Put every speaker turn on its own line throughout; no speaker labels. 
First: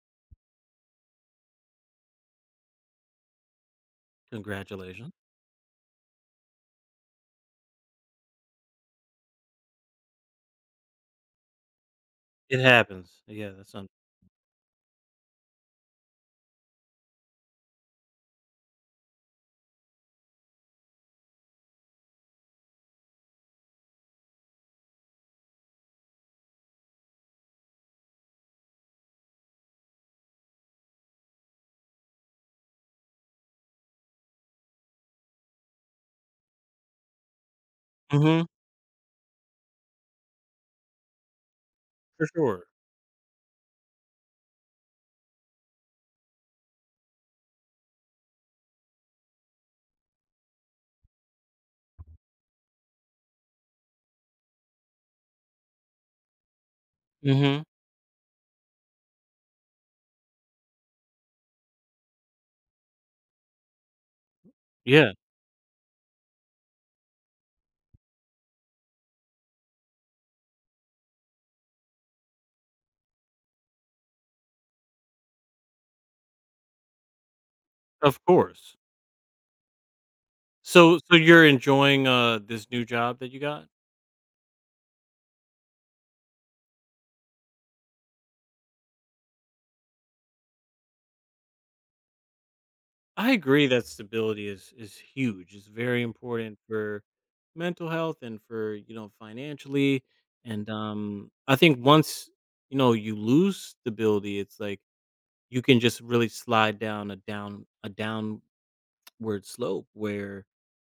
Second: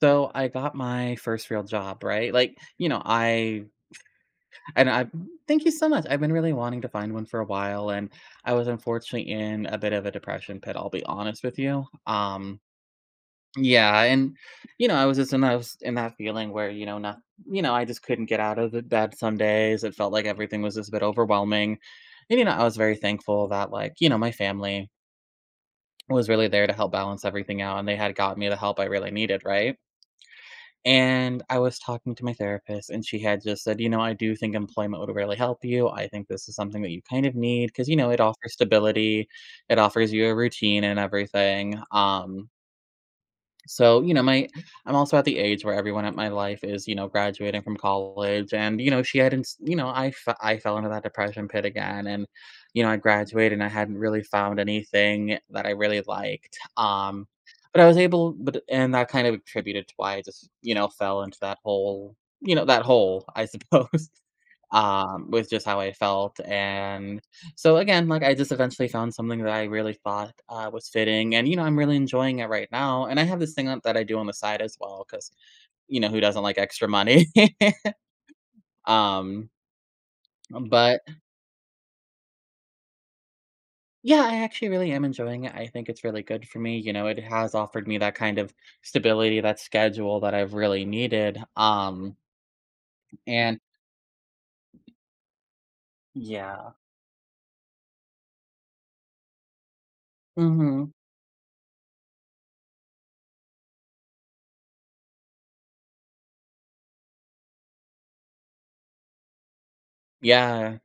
So I got my first real job, right? Like, you know, I and I
Congratulations.
thank you so much. I've been really wanting to find one for a while and I was unfortunately in a bit of a depression pit, I'll be honest with you.
It happens. Yeah, that's un.
Yeah, and you know, I was just in those in that feeling where, you know, not you know, I just couldn't get out of the bed some days. It felt like everything was just a bit overwhelming. And you know, I was very thankful that you know, my family was really there to help balance everything out and they had got me the help I really needed, right? And I was talking to my therapist, and she had just said, "You know, I do think employment would really help you. I think this is something that you kind of need because, you know, it
Mhm.
offers stability, it offers you a routine and everything."
For sure.
So, you know, my I'm also at the age where everyone at my life is, you know, graduating from college and you know, she hadn't, s- you know, I fe- I fell into that depression pit again and you know, I graduated and I hadn't really found anything that I really liked.
Mhm.
But I was able but and that kind of attributed to why I just, you know, fell into that hole, I suppose
Yeah,
with just how I felt, and so again, I just eventually found something that I really thought, was fitting, and, you know, I'm really enjoying it right now, and I have this thing on that I do on the side as well, because you know, who doesn't like extra money?
of course.
Um,
So
but,
so you're enjoying, this new job that you got?
yeah, I actually really am enjoying it. I think it's really good for me. You know, it has offered me that kind of stability, that schedule that I've really needed.
I
And
agree that stability is huge. It's very important
yeah.
for mental health and for, you know, financially, and,
Mhm.
I think once, you know, you lose stability, it's like you can just really slide down a downward slope where
Yeah.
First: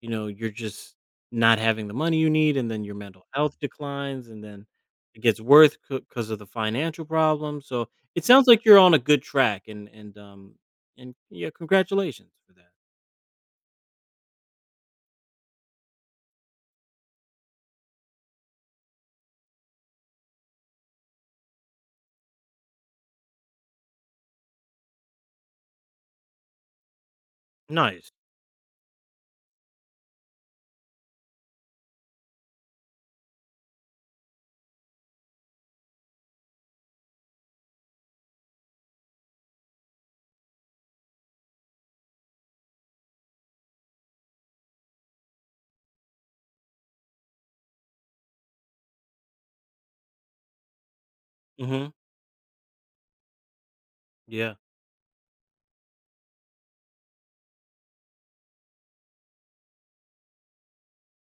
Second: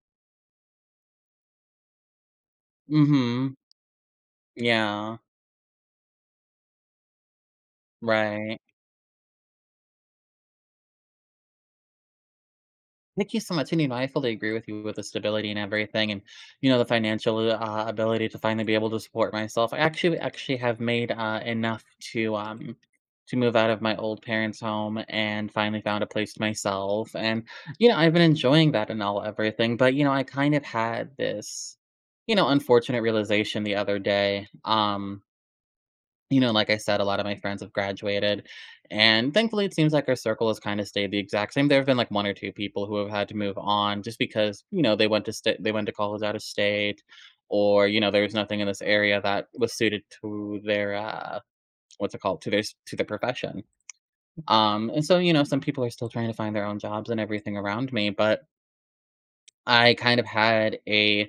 you know, you're just not having the money you need, and then your mental
Mhm.
health declines, and then
Yeah.
it gets worse because of the financial problem. So it sounds
Right.
like you're on a good track, and and yeah, congratulations for that.
Thank you so much, and, you know, I fully agree with you with the stability and everything and, you know, the financial, ability to finally be able to support myself. I actually have made, enough to, um to move out of my old parents' home and finally found a place myself, and, you know,
Nice.
I've been enjoying that and all everything, but, you know, I kind of had this, you know, unfortunate realization the other day. You know, like I said, a lot of my friends have graduated, and thankfully, it seems like our circle has kind of stayed the exact same. There have been like one or two people who have had to move on just because you know they went to state, they went to college out of state, or you know there was nothing in this area that was suited to their
Hmm.
what's it called to their to their profession.
Yeah.
And so you know, some people are still trying to find their own jobs and everything around me, but I kind of had a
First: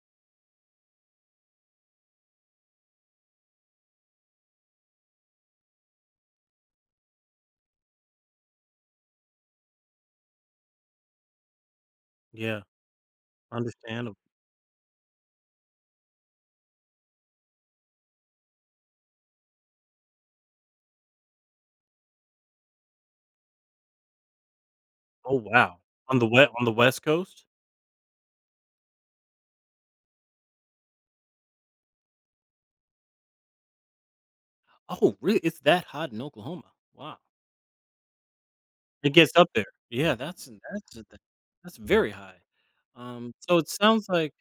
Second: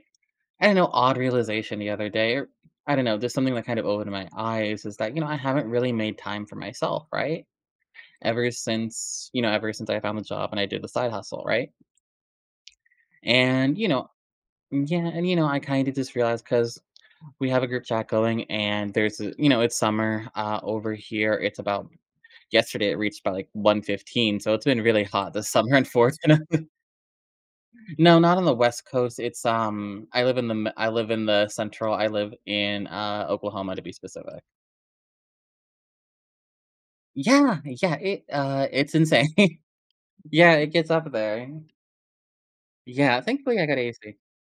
I don't know, odd realization the other day, I don't know, just something that kind of opened my eyes is that, you know, I haven't really made time for myself, right? Ever since I found the job and I did the side hustle, right?
Yeah.
And, you know,
Understandable.
yeah, and you know, I kind of just realized because we have a group chat going, and there's, a, you know, it's summer over here. It's about yesterday. It reached about like 1:15, so it's been really hot
Oh
this summer.
wow. On the
Unfortunately,
West Coast.
no, not on the West Coast. It's I live in the I live in the Central. I live in Oklahoma to be specific.
Oh really? It's that hot in Oklahoma. Wow.
Yeah, yeah, it, it's
It
insane.
gets up there. Yeah. That's
Yeah, it gets
that's
up there.
that's very high.
Yeah,
So
thankfully, I
it
got
sounds
AC.
like.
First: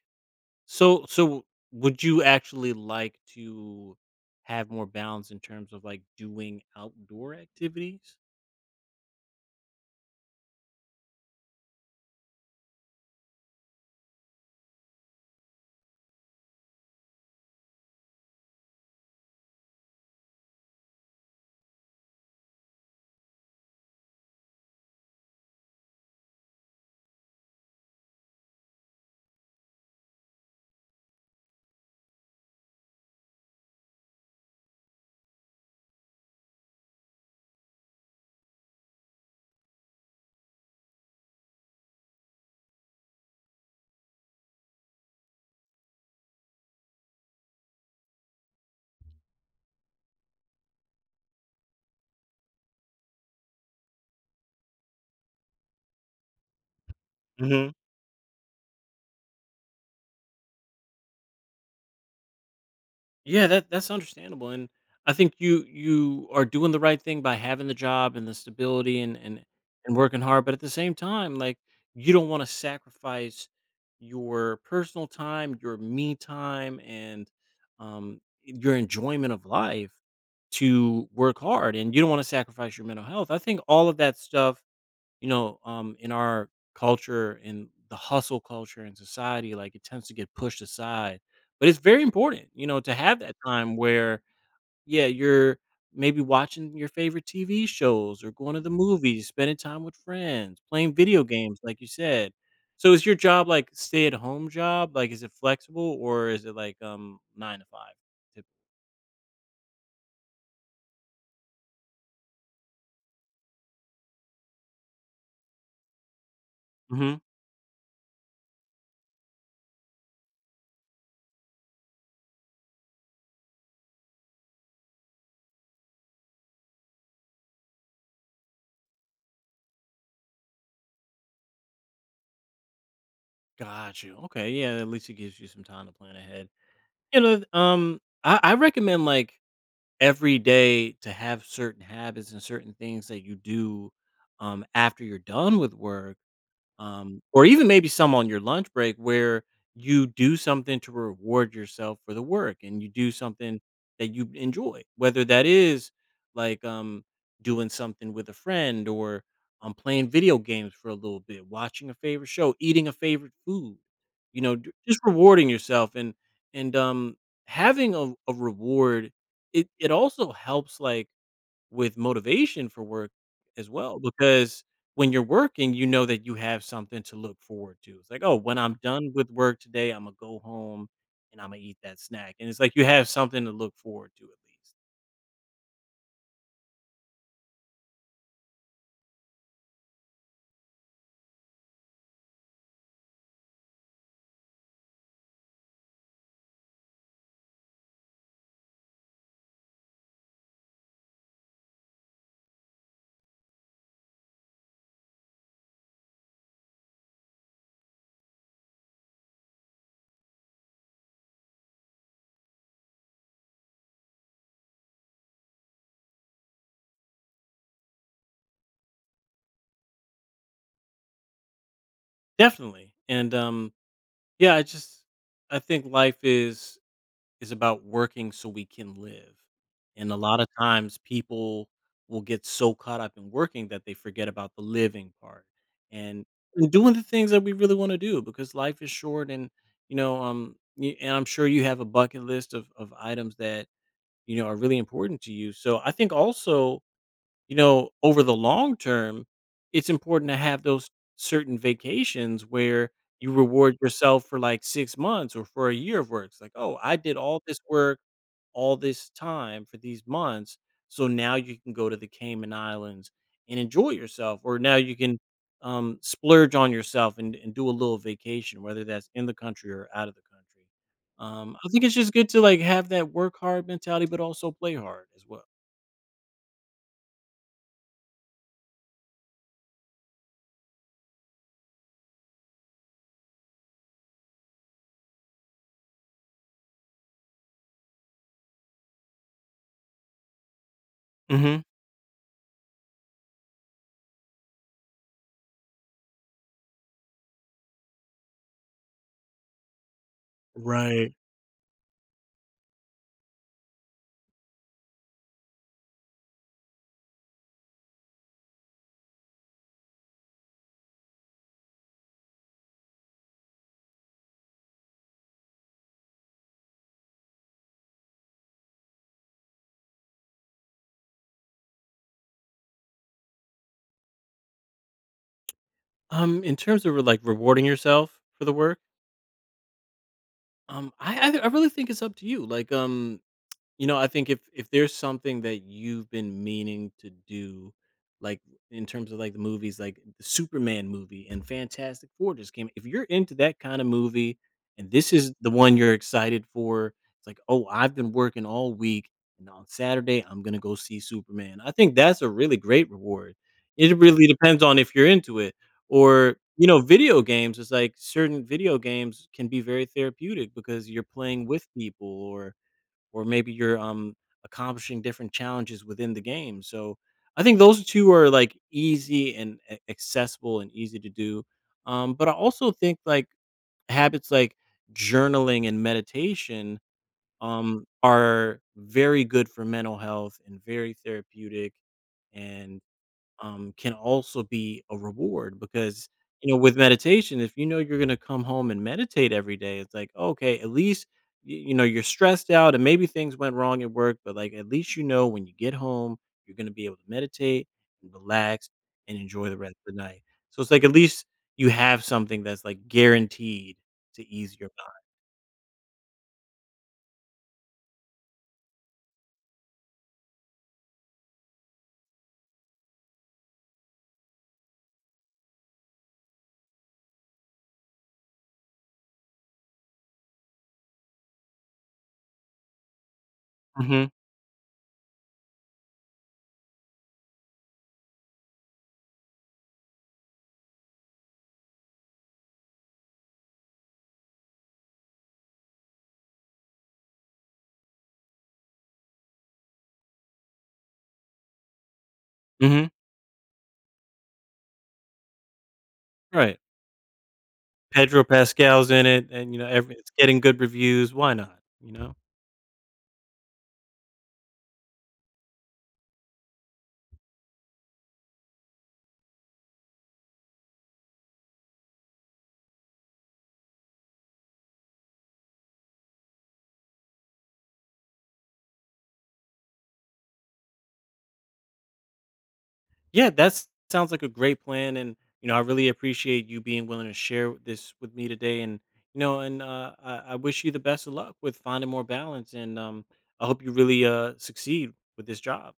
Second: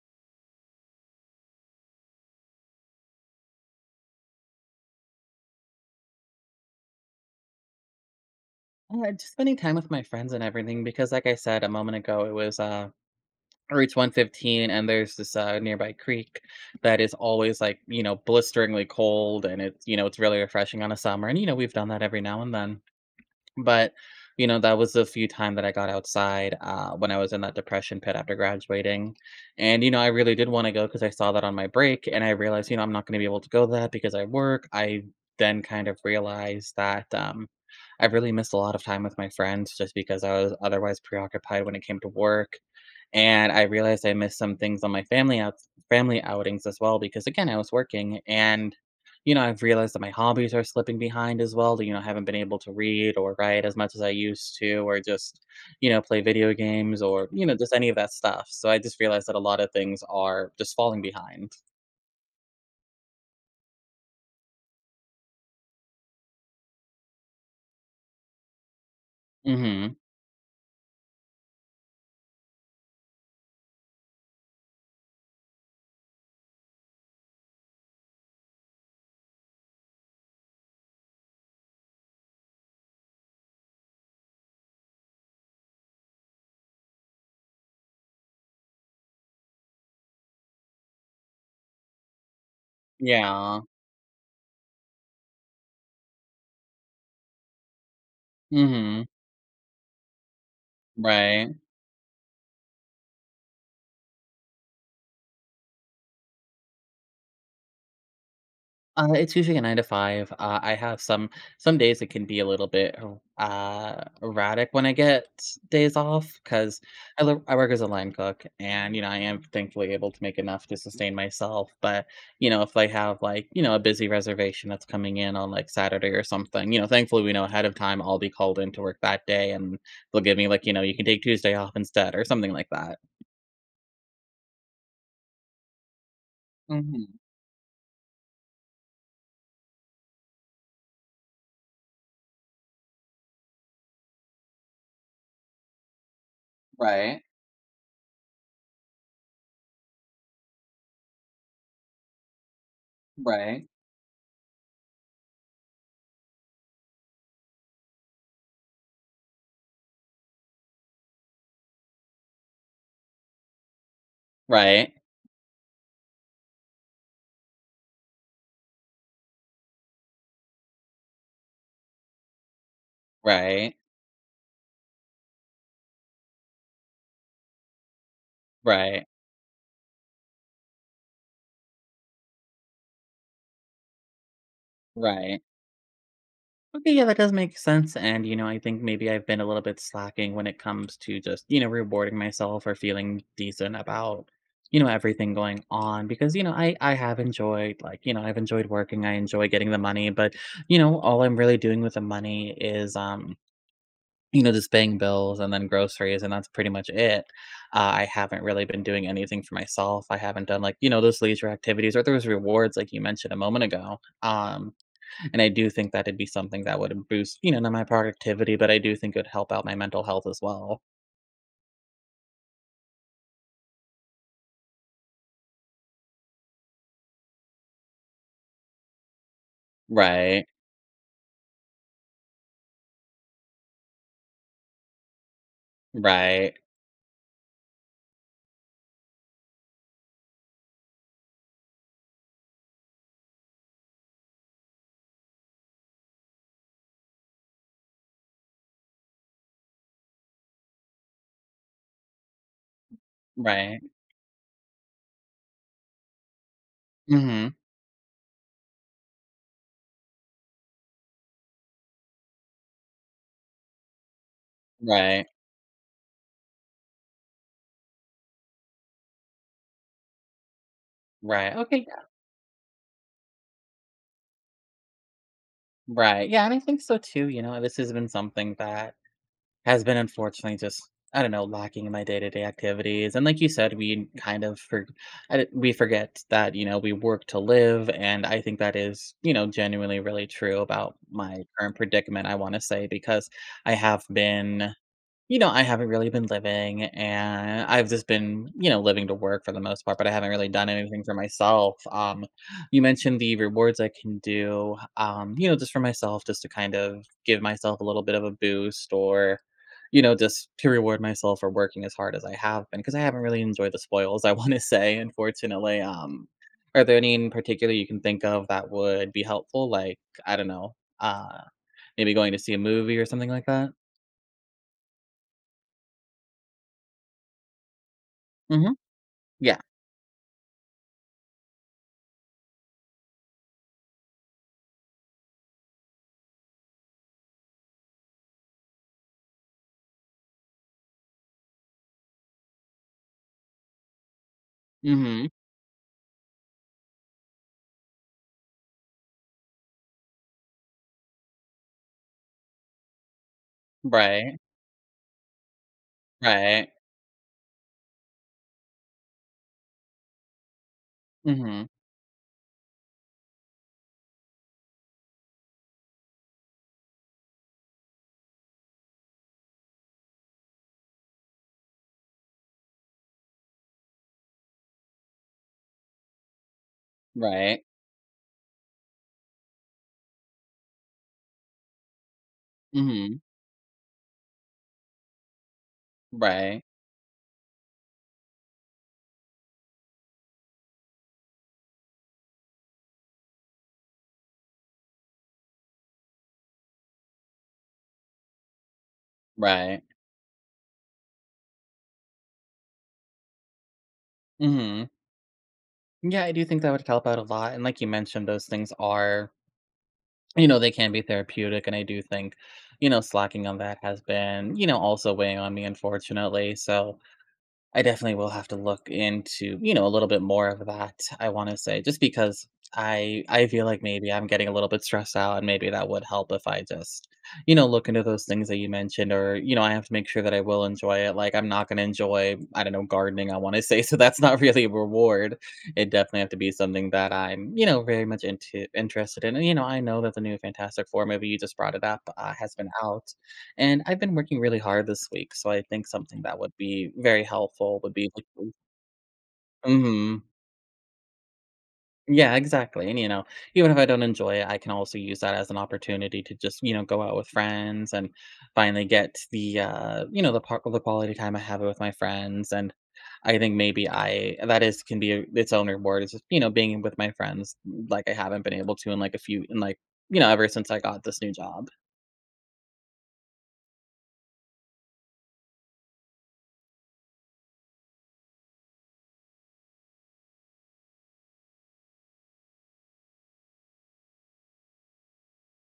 So would you actually like to have more balance in terms of, like, doing outdoor activities?
Just spending time with my friends and everything because like I said a moment ago, it was, Routes 115 and there's this, nearby creek that is always, like, you know, blisteringly cold and it's, you know, it's really refreshing on a summer and, you know, we've done that every now and then. But, you know, that was the few time that I got outside, when I was in that depression pit after graduating, and, you know, I really did wanna go go because I saw that on my break, and I realized, you know, I'm not gonna be able to go to that because I work. I then kind of realized that, I really missed a lot of time with my friends just because I was otherwise preoccupied when it came to work, and I realized I missed some things on my family outings as well because again, I was working and you know, I've realized that my hobbies are slipping behind as well. You know, I haven't been able to read or write as much as I used to, or just, you know, play video games or, you know,
Mhm.
just any of that stuff. So I just realized that a lot of things are just falling behind.
Yeah, that's understandable, and I think you are doing the right thing by having the job and the stability and and
Hmm.
working hard, but at the same time, like, you don't wanna sacrifice your personal time, your me time, and, um, your enjoyment of life to work hard, and you don't wanna sacrifice your mental health. I think all of that stuff, you know, in our culture, in the hustle culture in society, like it tends to get pushed aside. But it's very important, you know, to have that
Yeah.
time where, yeah, you're maybe watching your favorite TV shows or going to the
Hmm.
movies, spending time with friends, playing video
Right.
games, like you said. So is your job like stay at home job? Like, is it flexible or is it like nine to five?
It's usually a 9 to 5. I have some days it can be a little bit erratic when I get days off because
Mm-hmm.
I work as a line cook and, you know, I am thankfully able to make enough to sustain myself, but, you know, if I have, like, you know, a busy reservation that's coming in on, like, Saturday or something, you know, thankfully we know ahead of time I'll be called in to work that day, and they'll give me, like, you know, "You can take Tuesday off instead," or something like that.
Got you. Okay, yeah. At least it gives you some time to plan ahead.
Mhm.
You know, I recommend, like, every day, to have certain habits and certain things that you do, after you're done with work,
Right.
or even maybe some on your lunch break where you do something to reward yourself for the work, and you do something
Right.
that you enjoy, whether that is like, doing something with a friend, or playing video games for a little bit, watching a favorite show, eating a favorite food,
Right.
just rewarding yourself, and and um, having a reward. It also helps, like, with motivation for work as
Right.
well, because when you're working, you know that you have something to look forward to. It's like, "Oh, when I'm
Right.
done with work today, Imma go home and Imma eat that snack," and it's like you have something to look forward to at least.
Right. Okay, yeah, that does make sense. And, you know, I think maybe I've been a little bit slacking when it comes to just, you know, rewarding myself or feeling decent about, you know, everything going on because, you know, I have enjoyed you know, I've enjoyed working, I enjoy getting the money, but, you know, all I'm really doing with the money is you know, just paying bills and then groceries and that's pretty much it. I haven't really been doing anything for myself. I haven't done like, you know, those leisure activities or those rewards like you mentioned a moment ago. And I do think that it'd be something that would boost, you know, not my productivity, but I do think it would help out my mental health as well.
Definitely, and, yeah, I just, I think life is about working so we can live. And a lot
Right.
of times people will get so caught up in working that they forget about the living part, and
Right.
doing the things that we really want to do, because life is short, and you know and I'm sure you have a bucket list of items that, you know, are really important to you. So I think also, you know, over the long term, it's important to have those certain vacations where you reward
Right.
yourself for like 6 months or for a year of work. It's like, "Oh, I did all
Mhm.
this work, all this time for these months, so now you can go to the Cayman Islands and enjoy yourself, or now you can,
Right.
splurge on yourself and do a little vacation," whether that's in the country or out of the country.
Right.
I think
Okay.
it's
Yeah.
just good to, like, have that work hard mentality, but also play hard as well.
Right. Yeah. And I think so too. You know, this has been something that has been unfortunately just, I don't know, lacking in my day to day activities. And like you said, we we forget that, you know, we work to live. And I think that is, you know, genuinely really true about my
Mhm.
current predicament, I want to say, because I have been You know, I haven't really been living and I've just been, you know, living to work for the most part, but I haven't really done anything
Right.
for myself. You mentioned the rewards I can do, you know, just for myself, just to kind of give myself a little bit of a boost or, you know, just to reward myself for working as hard as I have been, because I haven't really enjoyed the spoils, I want to say, unfortunately. Are there any in particular you can think of that would be helpful? Like, I don't know, maybe going to see a movie or something like that?
In terms of like rewarding yourself for the
Hmm.
work,
Yeah.
I really think it's up to you. Like, you know, I think if there's something that you've been meaning to do, like, in terms of like the movies, like the Superman movie and Fantastic Four just came. If you're into that kind of movie and this
Hmm.
is the one you're excited for, it's like, oh, I've been working all week and on Saturday I'm gonna go see Superman. I think that's a really great reward. It really
Right,
depends on if you're into it. Or, you
right.
know, video games is like certain video games can be very therapeutic because you're
Mm.
playing with
Mhm,
people, or maybe you're accomplishing different challenges within the game. So I think those two are like easy and accessible and easy to do. But I also think like habits like journaling and meditation,
right.
are very good for mental health and very therapeutic,
Mm.
and
Mhm,
can also be a reward, because, you know,
right,
with meditation, if you know you're going to come home and meditate every day, it's like, okay, at least, you know, you're stressed out and maybe things went wrong at work, but, like, at least you know when you get home you're going to be able to meditate and relax and enjoy the rest
right.
of the night, so it's like at least you have something that's, like, guaranteed to
Mm.
ease your
Mhm. Yeah, I do think that would help out a lot, and like you mentioned, those things are you know, they can be therapeutic, and I do think, you know, slacking on that has been, you know, also weighing on me, unfortunately, so I definitely will have to look into, you know, a little bit more of that, I wanna say, just because I feel like
mind.
maybe I'm getting a little bit stressed out, and maybe that would help if I just, you know, look into those things that you mentioned or, you know, I have to make sure that I will enjoy it, like, I'm not gonna enjoy, I don't know, gardening, I wanna say, so that's not really a reward. It definitely have to be something that I'm, you know, very much into interested in, and, you know, I know that the new Fantastic Four movie, you just brought it up, has
Hmm.
been
Hmm.
out. And I've been working really hard this week, so I think something that would
Right,
be very helpful would be
pedro
like
pascal's in it, and you know every, it's
Mhm.
getting good reviews, why not, you know.
Yeah, exactly, and, you know, even if I don't enjoy it, I can also use that as an opportunity to just, you know, go out with friends and finally get the, you know, the part of the quality time I have with my friends, and I think maybe I that is can be a, its own reward is just, you know, being with my friends like I haven't been able to in, like, you know, ever since I got this new job.
Yeah, that sounds like a great plan, and, you know, I really appreciate you being willing to share this with me today. And, you know, and I wish you the best of luck with finding more balance, and I hope you really succeed with this job.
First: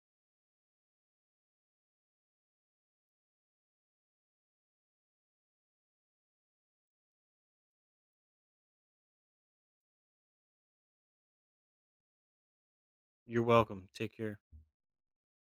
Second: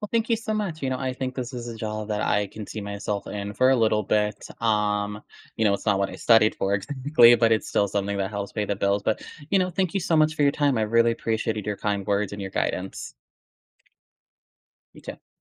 Well, thank you so much. You know, I think this is a job that I can see myself in for a little bit. You know, it's not what I studied for exactly, but it's still something that helps pay the bills. But, you know, thank you so much for your time. I really appreciated your kind words and your guidance.
You're welcome. Take care.
You too.